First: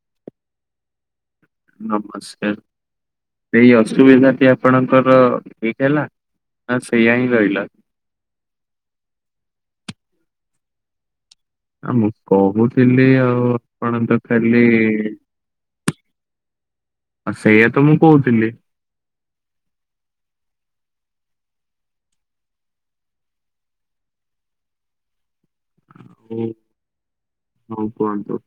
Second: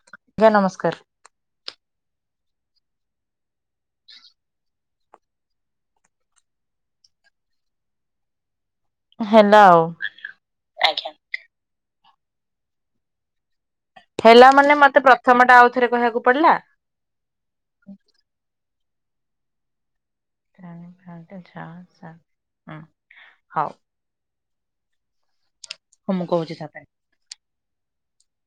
ଆଜ୍ଞା ନମସ୍କାର ନମସ୍କାର ସେଇ ଅସୁବିଧାଟି ଆପଣଙ୍କର ଠିକ ହେଲା ନା ସେଇୟା ହିଁ ରହିଲା। ହେଲା ଆଉ- ଆ ମୁଁ କହୁଥିଲି ଆଉ ଆପଣ ତ ଠେଲା ଖାଲି ମାନେ ମତେ ପ୍ରଥମ ଟା ଆଉ ଥରେ କହିବାକୁ ପଡିଲା ଆଉ ସେଇଆତ ମୁଁ କହୁଥିଲି ହଉ ହଁ ମୁଁ ହଉ କହୁଛି ହଉ କୁହନ୍ତୁ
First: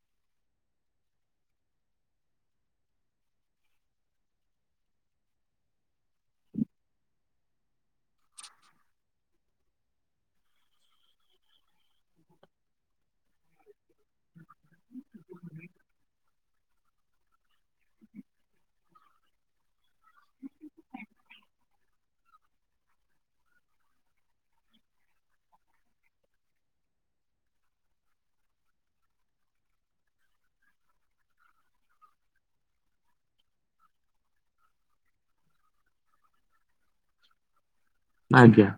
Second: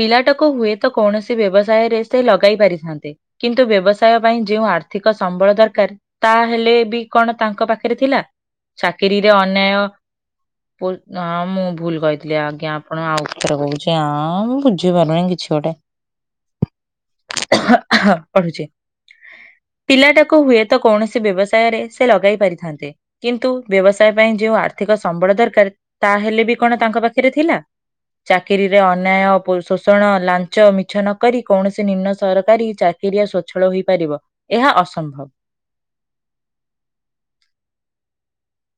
ପିଲାଟାକୁ ହୁଏତ କୌଣସି ବ୍ୟବସାୟରେ ସେ ଲଗାଇ ପାରିଥାନ୍ତେ କିନ୍ତୁ ବ୍ୟବସାୟ ପାଇଁ ଯେଉଁ ଆର୍ଥିକ ସମ୍ବଳ ଦରକାର ତାହେଲେ ବି କଣ ତାଙ୍କ ପାଖରେ ଥିଲା ଚାକିରିରେ ଅନ୍ୟାୟ ହଁ ମୁଁ ଭୁଲ କହିଥିଲି ଆଜ୍ଞା ଆପଣ ଆଉ ଉତ୍ତର ହଉଛି ଆଉଁ ବୁଝି ପାରୁନି କିଛି ଛୁଆଟା ପଢୁଛି ପିଲାଟାକୁ ହୁଏତ କୌଣସି ବ୍ୟବସାୟରେ ସେ ଲଗାଇ ପାରିଥାନ୍ତେ କିନ୍ତୁ ବ୍ୟବସାୟ ପାଇଁ ଯେଉଁ ଆର୍ଥିକ ସମ୍ବଳ ଦରକାର ତାହା ହେଲେ ବି କଣ ତାଙ୍କ ପାଖରେ ଥିଲା ଚାକିରୀରେ ଅନ୍ୟାୟ ଶୋଷଣ ଲାଞ୍ଚ ମିଛ ନକରି କୌଣସି ନିମ୍ନ ସରକାରୀ ଚାକିରିଆ ସ୍ଵଚ୍ଛଳ ହୋଇପାରିବ- ଏହା ଅସମ୍ଭବ ଆଜ୍ଞା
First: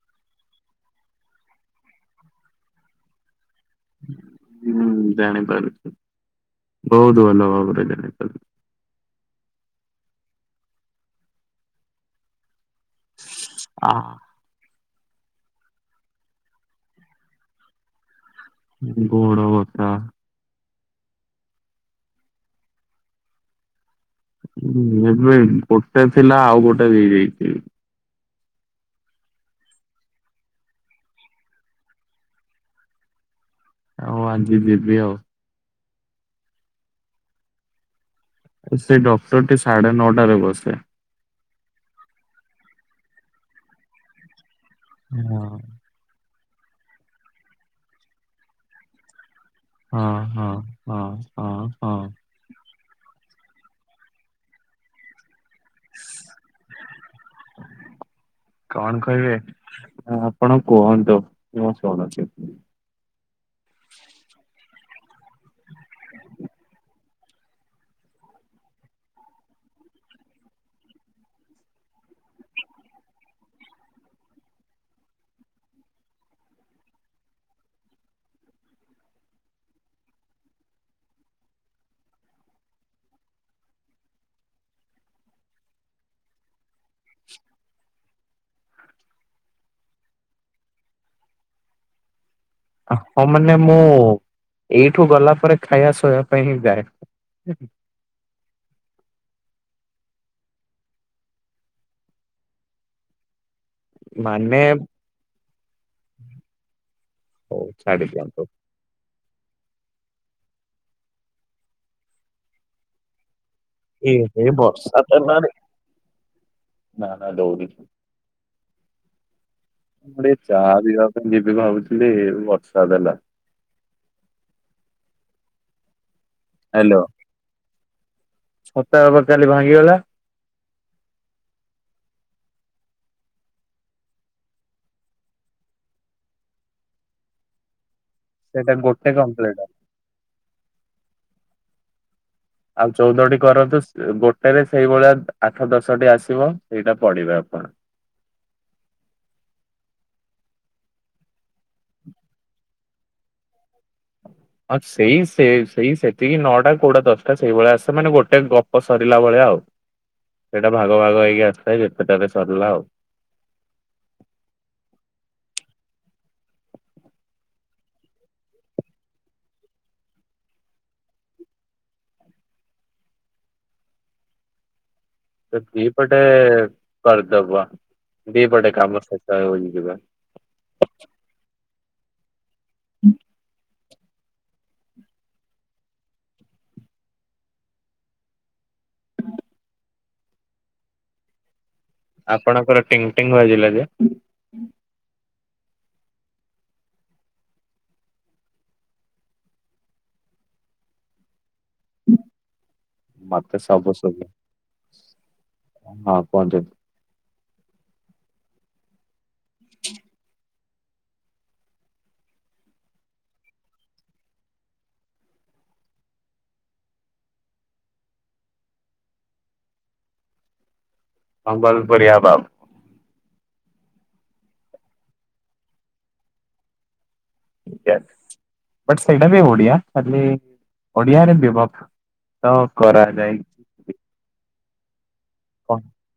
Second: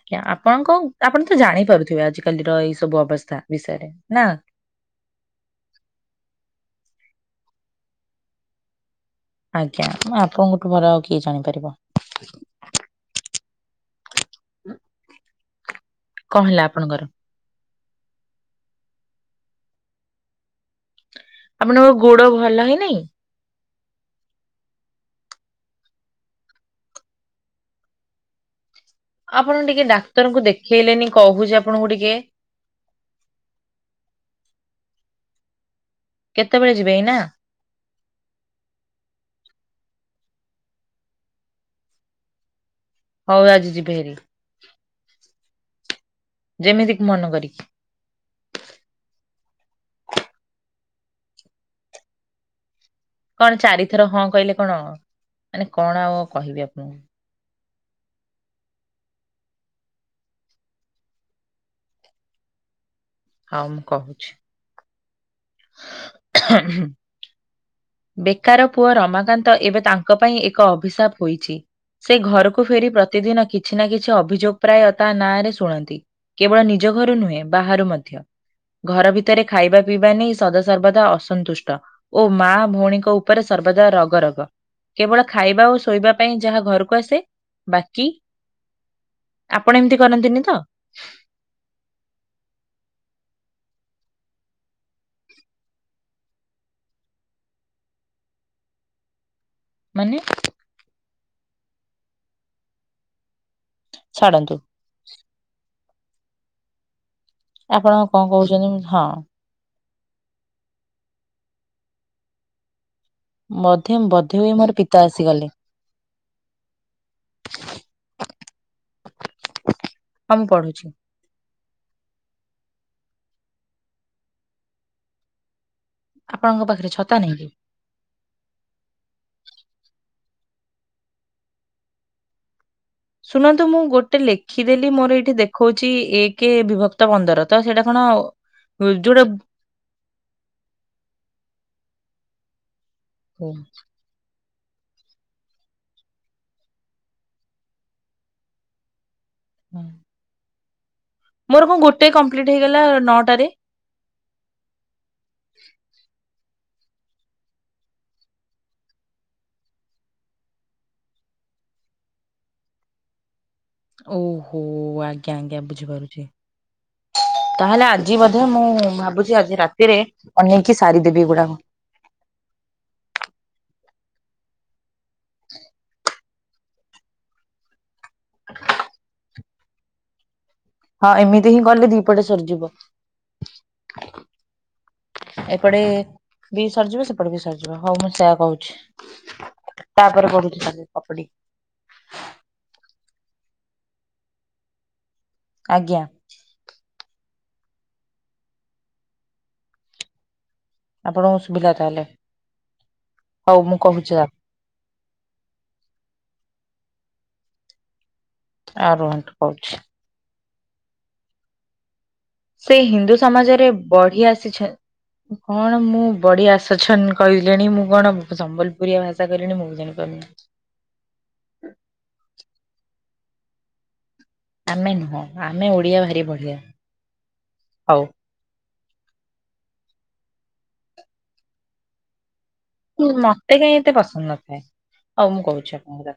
ଆଜ୍ଞା ଆପଣଙ୍କ ଆପଣ ତ ଜାଣିପାରୁଥିବେ ଆଜି କାଲିର ଏଇ ସବୁ ଅବସ୍ଥା ବିଷୟରେ ନା ହୁଁ ଜାଣିପାରୁଛି ବହୁତ ଭଲ ଭାବରେ ଜାଣିପାରୁ- ଆଜ୍ଞା ଆପଣଙ୍କଠୁ ଭର ଆଉ କିଏ ଜାଣିପାରିବ [inaudible] ଅଁ କଁ ହେଲା ଆପଣଙ୍କର? ଗୋଡ ବଥା - ଆପଣଙ୍କ ଗୋଡ ଭଲ ହେଇ ନାଇଁ ଁ ଯେବେ ଗୋଟେ ଥିଲା ଆଉ ଗୋଟେ ହେଇଯାଇଛି ଆପଣ ଟିକେ ଡାକ୍ତରଙ୍କୁ ଦେଖେଇଲେନି କହୁଛି ଆପଣଙ୍କୁ ଟିକେ ହଉ ଆଜି ଯିବି ଆଉ କେତେବେଳେ ଯିବେ ଏଇନା ସେ ଡକ୍ଟରଟି ସାଢେ ନଅଟାରେ ବସେ ହଉ ଆଜି ଯିବେ ହେରି ହଁ ଯେମିତିକି ମନ କରିକି- ହଁ ହଁ। ହଁ। ହଁ ହଁ କଣ ଚାରିଥର ହଁ କହିଲେ କଣ ମାନେ କଣ ଆଉ କହିବି ଆପଣଙ୍କୁ। ହ [inaudible] କଣ କହିବେ ଆପଣ କୁହନ୍ତୁ ମୁଁ ଶୁଣୁଚି। ହଁ ମୁଁ କହୁଛି। [inaudible] ବେକାର ପୁଅ ରମାକାନ୍ତ ଏବେ ତାଙ୍କ ପାଇଁ ଏକ ଅଭିଶାପ ହୋଇଛି। ସେଇ ଘରକୁ ଫେରି ପ୍ରତିଦିନ କିଛି ନା କିଛି ଅଭିଯୋଗ ପ୍ରାୟ ତା ନାଁରେ ଶୁଣନ୍ତି। କେବଳ ନିଜ ଘରୁ ନୁହେଁ ବାହାରୁ ମଧ୍ୟ। ଘର ଭିତରେ ଖାଇବା ପିଇବା ନେଇ ସଦାସର୍ବଦା ଅସନ୍ତୁଷ୍ଟ ଓ ମା ଭଉଣୀଙ୍କ ଉପରେ ସର୍ବଦା ରଗ ରଗ କେବଳ ଖାଇବା ଓ ଶୋଇବା ପାଇଁ ଯାହା ଘରକୁ କୁ ଆସେ ବାକି ଆପଣ ଏମିତି କରନ୍ତିନି ତ? ଆପଣ ମାନେ ମୁଁ ଏଇଠୁ ଗଲା ପରେ ଖାଇବା ଶୋଇବା ପାଇଁ ହିଁ ଯାଏ। ମାନେ? ଛାଡନ୍ତୁ ମାନେ? ହଉ ଆପଣ ଛାଡି କଣ ଦିଅନ୍ତୁ। କହୁଛନ୍ତି? ହଁ। ବୋଧେ ବୋଧେ ଏହେ ହୁଏ ମୋର ପିତା ବର୍ଷା ଆସିଗଲେ। ଦିନରେ, ନା ନା ଦଉନି। ମୁଁ ଟିକେ ହଁ ଚାହା ପଢୁଛି ପିଇବା ପାଇଁ ଯିବି ଭାବୁଥିଲି ବର୍ଷା ଦେଲା। ଆପଣଙ୍କ ପାଖରେ ହ୍ୟାଲୋ। ଛତା ନାହିଁ? ଛତା ବା କାଲି ଭାଙ୍ଗିଗଲା। ଶୁଣନ୍ତୁ ମୁଁ ଗୋଟେ ଲେଖିଦେଲି ମୋର ଏଇଠି ଦେଖଉଛି ଏକ ବିଭକ୍ତ ପନ୍ଦର ତ ସେଇଟା କଣ? ସେଇଟା ଗୋଟେ ଯୋଉଟା କମ୍ପ୍ଲିଟ ଆଉ ଚଉଦଟି କରନ୍ତୁ ଗୋଟେରେ ସେଇଭଳିଆ ଆଠ ଦଶଟି ଆସିବ ସେଇଟା ପଡିବେ ଆପଣ। ହୁଁ। ମୋର କଣ ଗୋଟେ କମ୍ପ୍ଲିଟ୍ ହେଇଗଲା ନଅଟାରେ? ହଁ ସେଇ ସେ ସେଇ ସେତିକି ନଅଟା କୋଉଟା ଦଶଟା ସେଇଭଳିଆ ଆସେ ମାନେ ଗୋଟେ ଗପ ସରିଲା ଭଳିଆ ଆଉ। ସେଇଟା ଭାଗ ଭାଗ ହେଇକି ଆସିଥାଏ ଯେତେଟାରେ ସରିଲା ଆଉ। ଓହୋ ଆଜ୍ଞା ଆଜ୍ଞା ବୁଝିପାରୁଛି। ତାହେଲେ ଆଜି ମଧ୍ୟ ମୁଁ ଭାବୁଛି ଆଜି ରାତିରେ ଅନେଇକି ସାରିଦେବି ଏଗୁଡାକ। ଦିପଟେ କରିଦବ। ଦି ପଟେ କାମ [unintelligible] ହଁ ଏମିତି ହିଁ କଲେ ଦିପଟେ ସରିଯିବ। ଏପଟେ ବି ସରିଯିବ ସେପଟେ ବି ସରିଯିବ ହଉ ମୁଁ ସେୟା କହୁଛି। ତାପରେ ପଢୁଛି [unintelligible] ଆପଣଙ୍କର ଟିଙ୍ଗଟିଙ୍ଗ ବାଜିଲା ଯେ, ଆଜ୍ଞା। ଆପଣଙ୍କୁ ସୁଭିଲା ତାହେଲେ। ମତେ ହଉ ମୁଁ ସବୁ କହୁଛି ଶୁଭେ ହଁ କୁହନ୍ତୁ। ଆ ଉ ରୁହନ୍ତୁ କହୁଛି। ସେ ହିନ୍ଦୁ ସମାଜରେ ବଢି ଆସିଛ କଣ ମୁଁ ବଡିି ଆସୁଛନ କହିଲିଣି ମୁଁ କଣ ସମ୍ବଲପୁରୀଆ ଭାଷା କହିଲିଣି ମୁଁ ଜାଣିପାରୁନି। ସମ୍ବଲପୁରୀ ଆ ବାବୁ ଆମେ ନୁହଁ ଆମେ ଓଡ଼ିଆ ଭାରି ବଢ଼ିଆ। ୟେଶ୍। ବଟ୍ ସେଇଟା ବି ଓଡିଆ ଖାଲି ଓଡିଆରେ ବିଭକ୍ତ ହୁଁ ମତେ କାହିଁ ଏତେ କରାଯାଇଛି ପସନ୍ଦ ନଥାଏ ହଉ ମୁଁ କହୁଛି କଣ ଆପଣଙ୍କର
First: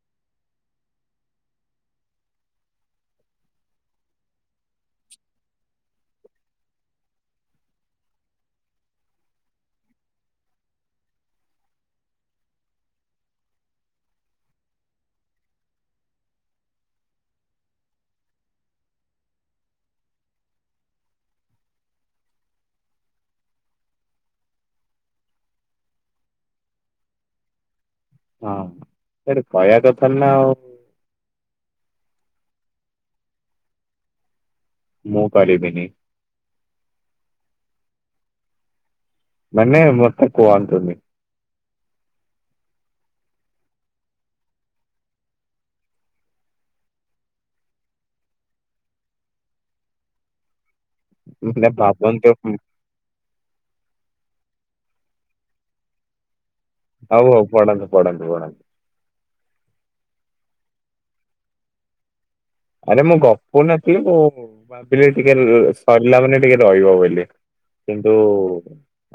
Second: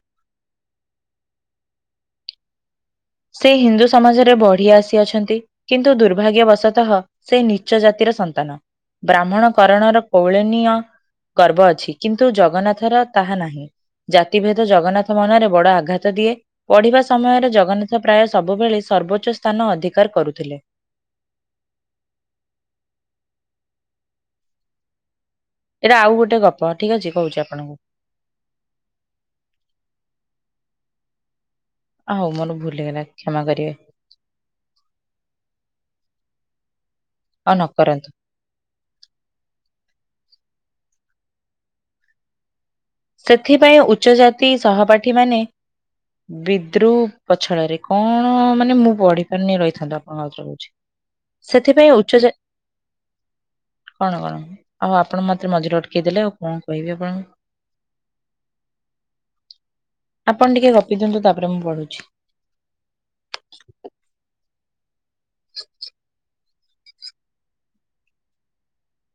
ସେ ହିନ୍ଦୁ ସମାଜରେ ବଢି ଆସି ଅଛନ୍ତି କିନ୍ତୁ ଦୁର୍ଭାଗ୍ୟବଶତଃ ସେ ନିଚ ଜାତିର ସନ୍ତାନ। ବ୍ରାହ୍ମଣ କରଣର କୌଳନୀୟ। ଗର୍ବ ଅଛି କିନ୍ତୁ ଜଗନ୍ନାଥ ର ତାହା ନାହିଁ। ଜାତିଭେଦ ଜଗନ୍ନାଥ ମନରେ ବଡ ଆଘାତ ଦିଏ ପଢିବା ସମୟରେ ଜଗନ୍ନାଥ ପ୍ରାୟ ସବୁବେଳେ ସର୍ବୋଚ୍ଚ ସ୍ଥାନ ଅଧିକାର କରୁଥିଲେ। ଏଇଟା ଆଉ ଗୋଟେ ଗପ ଠିକ ଅଛି କହୁଛି ଆପଣଙ୍କୁ ହଁ ସେଇଠି କହିବା କଥା ନା ଆଉ ଆ ହଉ ମୋର ଭୁଲ ହେଇଗଲା କ୍ଷମା କରିବେ ମୁଁ ପାରିବିନି। ହଁ ନ କରନ୍ତୁ। ମାନେ ମୋତେ କୁହନ୍ତୁନି। ସେଥିପାଇଁ ଉଚ୍ଚ ଜାତି ସହପାଠୀ ମାନେ ବିଦ୍ରୁ ପଛଡରେ କଣ ମାନେ ମୁଁ ପଢି ପାରିନି ରହିଥାନ୍ତ ଆପଣଙ୍କ କହୁଛି ମାନେ ସେଥିପାଇଁ ଉଚ୍ଚ ଭାବନ୍ତୁ କଣ କଣ ଆଉ ଆପଣ ମତେ ମଝିରେ ଅଟକେଇ ଦେଲେ ଆଉ କଣ କହିବି ଆପଣଙ୍କୁ। ପଡ଼ନ୍ତନ୍ତି ପଢନ୍ତୁ ପଡ଼ନ୍ତନ୍ତି ଆପଣ ଟିକେ ଗପି ଦିଅନ୍ତୁ ତାପରେ ମୁଁ ପଢୁଛି ଆରେ ମୁଁ ଗପୁ ନଥିଲି ମୁଁ ଭାବିଲି ଟିକେ ସରିଲା ମାନେ ଟିକେ ରହିବ ବୋଲି। କିନ୍ତୁ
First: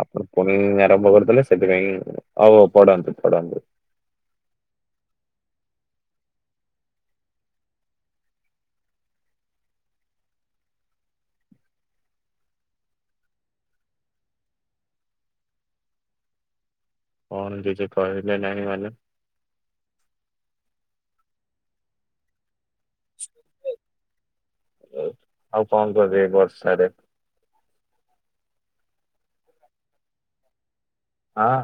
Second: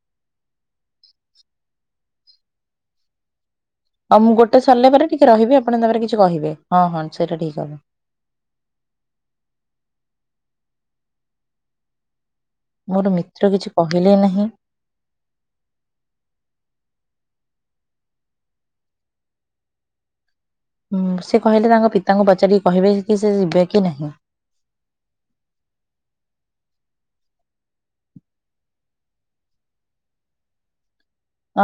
ଆପଣ ପୁଣି ଆରମ୍ଭ କରିଦେଲେ ସେଥିପାଇଁ ହଉ ପଢନ୍ତୁ ପଢନ୍ତୁ। ହଉ ମୁଁ ଗୋଟେ ସରିଲା ପରେ ଟିକେ ରହିବି ଆପଣ ତାପରେ କିଛି କହିବେ ହଁ ହଁ ସେଇଟା ଠିକ୍ ହବ ମୋର ମିତ୍ର କିଛି କହିଲେ ନାହିଁ କଣ କିଛି କହିଲେ ନାହିଁ ମାନେ ହଁ ସେ କହିଲେ ତାଙ୍କ ପିତାଙ୍କୁ ପଚାରିକି କହିବେ କି ସେ ଯିବେ କି ନାହିଁ। ଆଉ ଆଉ କଣ କରିବେ ଏଇ ବର୍ଷାରେ?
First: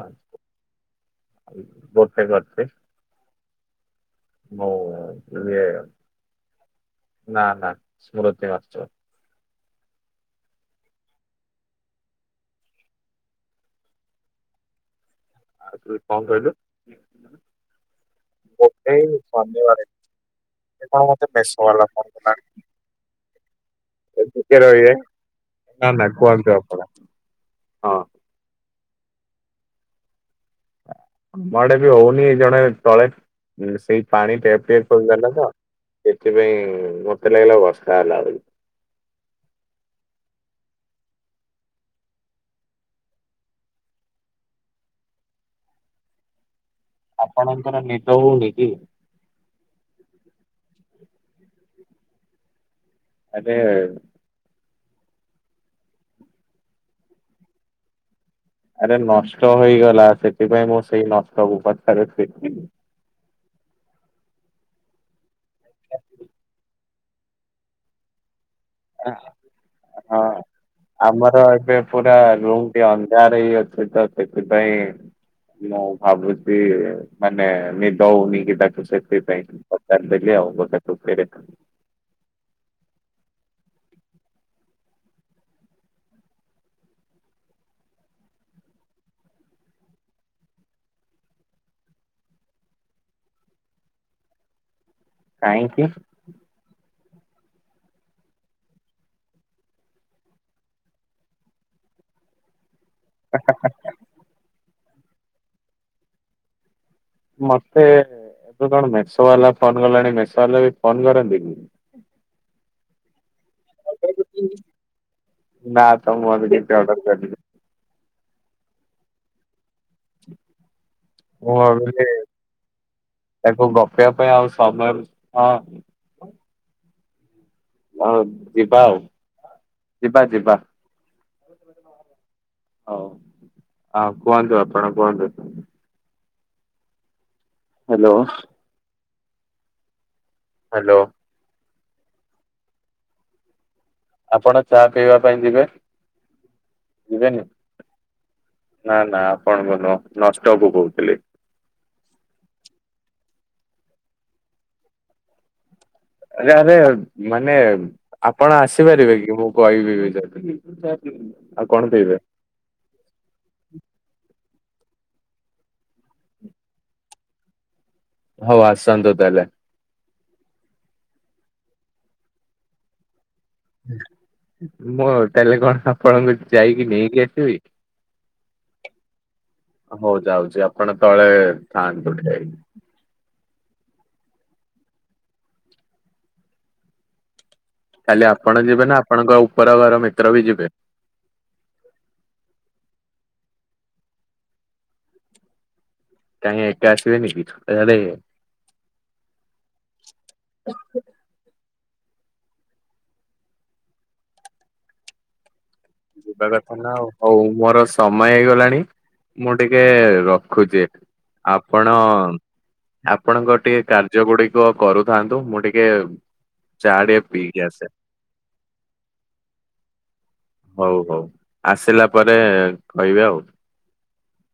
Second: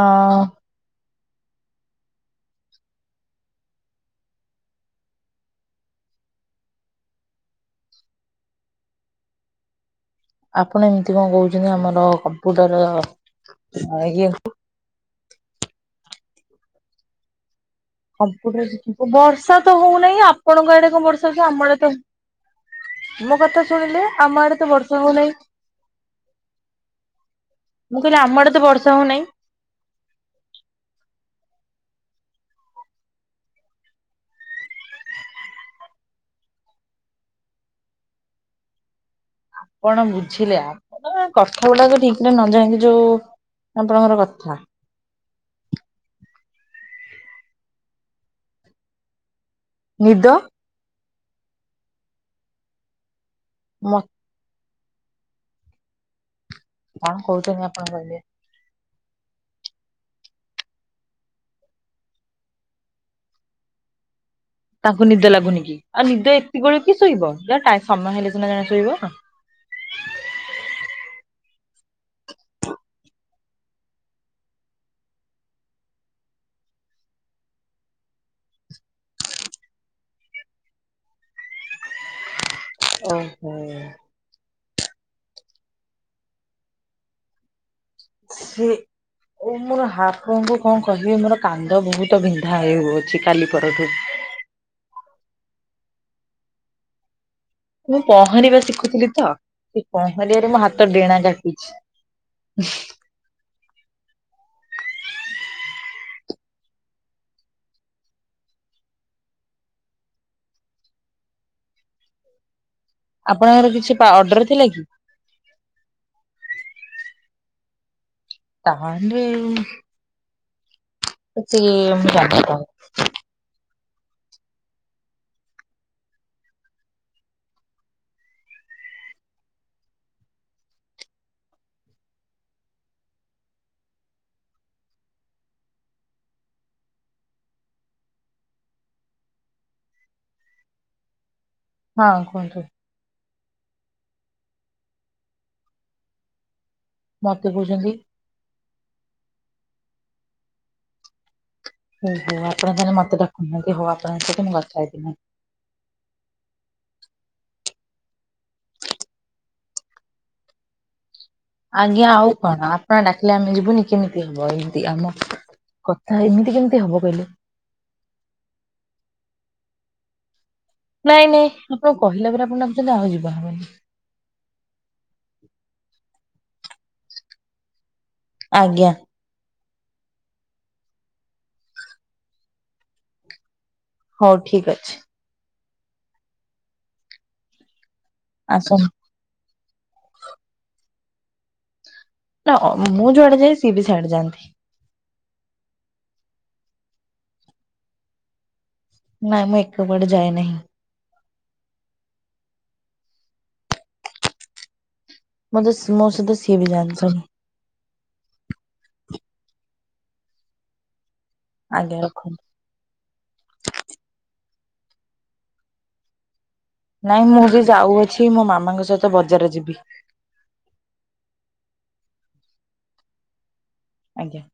ଅ ବହୁତ ଖ ଅଛି ହଉ ନା ନା ସ୍ମୃତି ଆପଣ ଏମିତି କଣ କହୁଛନ୍ତି ଆମର କମ୍ପ୍ୟୁଟର ଇଏ କ ଆ ପାୁ ସବୁ ବର୍ଷା ତ ହଉନାହିଁ ଆପଣଙ୍କ ଏ ଆଡେ କଣ ମତେ ବର୍ଷା ହଛି ମେଷ ଆମର ବାଲା ତ ଫୋନ କଲାଣି ମୋ କଥା ଶୁଣିଲି ଏ ଆମ ଟିକେ ଆଡେ ତ ରହିବେ ବର୍ଷ ହଉ ନାହିଁ ନା ନା କୁହନ୍ତୁ ଆପଣ ହଁ ମୁଁ କହିଲି ଆମର ତ ବର୍ଷା ହଉ ନାହିଁ ଆମ ଆଡେ ବି ହଉନି ଜଣେ ତଳେ ସେଇ ପାଣି ଟେପ ଟେପ କରିଦେଲେ ତ ସେଥିପାଇଁ ମତେ ଲାଗିଲା ବର୍ଷା ହେଲା ବୋଲି। କଣ ବୁଝିଲେ ଆପ କଥା ଗୁଡାକ ଠିକ ଟ ନ ଯାାଇକି ଯୋଉ ଆପଣଙ୍କର କଥା ଆପଣଙ୍କର ନିଦ ହଉନି କି ନି ଆରେ ମ କଣ କହୁଛନ୍ତି ଆପଣ କହିଲେ ଆରେ ନଷ୍ଟ ହେଇଗଲା ସେଥିପାଇଁ ମୁଁ ସେଇ ନଷ୍ଟକୁ ପାଥରେ ଫି ତାଙ୍କୁ ନିଦ ଲାଗୁନି କି ଆଉ ନିଦ ଏତିକି ବେଳୁ କିଏ ଶୋଇବ ତା ଟାଇ ସମୟ ହେଲେ ସିନା ଜଣେ ଶୋଇବ। ଆ- ହଁ। ଆମର ଏବେ ପୁରା ରୁମ୍ ଟି ଅନ୍ଧାର ହେଇ ଅଛି ତ ସେଥିପାଇଁ ମୁଁ ଭାବୁଛି ମାନେ ନିଦଉନି କି ତାକୁ ସେଥିପାଇଁ ପଚାରିଦେଲି ଆଉ ଗୋଟେ ଖୁସିରେ। ଓହୋ। ହୁଁ। ସେ ଓ ମୋର ଆପଣଙ୍କୁୁ କଣ କହିବି ମୋର କାନ୍ଦ ବହୁତ୍ ବିନ୍ଧା ହେଉଅଛି କାଲି ପରଠୁ। କାହିଁକି? ମୁଁ ପହଁରିବା ଶିଖୁଥିଲି ତ ସେ ପହଁରିବାରେ ମୋ ହାତ ଡେଣା କାଟିଛି। [inaudible] [inaudible] ମତେ ଏବେ କଣ ମେସୋ ବାଲା ଫୋନ୍ କଲାଣି ମେସୋ ବାଲା ବି ଫୋନ୍ କରନ୍ତି କି? ଆପଣଙ୍କର କିଛି ପା ଅର୍ଡର ଥିଲା କି? ନା ତ ମର କିଛି ଅର୍ଡର କରିିନି। ତାହାଲେ ମୁଁ ଭାବିଲି ତାକୁ ଗପିବା ପାଇଁ ଆଉ ସମୟ ହଁ। ହଁ ଯିବା ଆଉ ଯିବା ଯିବା। [unintelligible] ହଉ ଆଉ କୁହନ୍ତୁ ଆପଣ କୁହନ୍ତୁ। ହାଲୋ। ହାଲୋ। ହଁ କୁହନ୍ତୁ। ଆପଣ ଚା ପିଇବା ପାଇଁ ଯିବେ? ଯିବେନି? ମତେ କଉଚନ୍ତି। ନା ନା ଆପଣଙ୍କୁ ନୁହଁ ନ ନଷ୍ଟକୁ କହୁଥିଲି। ଓହୋ ଆପଣ ତାହେଲେ ମତେ ଡାକୁ ନାହାଁନ୍ତି ହଉ ଆପଣଙ୍କ ସହିତ ମୁଁ କଥା ହେବିନି। ଆରେ ଆରେ ମାନେ ଆପଣ ଆସିପାରିବେ କି ମୁଁ କହିବି ବି ଯଦି। ଆଉ କଣ ଆଜ୍ଞା ପିଇବେ ଆଉ କଣ ଆପଣ ଡାକିଲେ ଆମେ ଯିବୁନି କେମିତି ହବ ଏମିତି ଆମ କଥା ଏମିତି କେମିତି ହବ କହିଲେ। ହଉ ଆସନ୍ତୁ ତାହେଲେ। ନାଇଁ ନାଇଁ ଆପଣ କହିଲା ପରେ ଆପଣ ଡାକୁଚନ୍ତି ଆଉ ଯିବାରନାହିଁ। ମୁଁ ତାହାଲେ କଣ ଆପଣଙ୍କୁ ଯାଇକି ନେଇକି ଆସିବି? ଆଜ୍ଞା। ହଉ ଯାଉଚି ଆପଣ ତଳେ ଥାଆନ୍ତୁ ଠିଆ ହେଇକି। ହଉ ଠିକ୍ ଅଛି। କାଲି ଆପଣ ଯିବେ ଆସନ୍ତୁ ନା ଆପଣଙ୍କ ଉପର ଘର ମିତ୍ର ବି ଯିବେ? ନା ଅ ମୁଁ ଯୁଆଡ଼େ ଯାଏ ସିଏବି ସିଆଡ଼େ ଯାଆନ୍ତି। କାହିଁ ଏକା ଆସିବେନି କି ଛକ ଆଡ଼େ? ନାଇଁ ମୁଁ ଏକା କୁଆଡ଼େ ଯାଏ ନାହିଁ। [unintelligible] ମୋତେ ସେ ଯିବା କଥା ନା ହଉ ମୋର ସ ସମୟ ହେଇଗଲାଣି ମୁଁ ଟିକେ ରଖୁଛି ଏଠୁ ଆଜ୍ଞା ଆପଣ ରଖନ୍ତୁ। ଆପଣଙ୍କ ଟିକେ କାର୍ଯ୍ୟ ଗୁଡ଼ିକ କରୁଥାନ୍ତୁ ମୁଁ ଟିକେ ଚା ଟିକେ ପିଇକି ଆସେ। ଛି ମୋ ମାମାଙ୍କ ସହିତ ବଜାର ଯିବି। ହଉ ହଉ ଆସିଲା ପରେ କହିବେ ଆଉ। ଆଜ୍ଞା।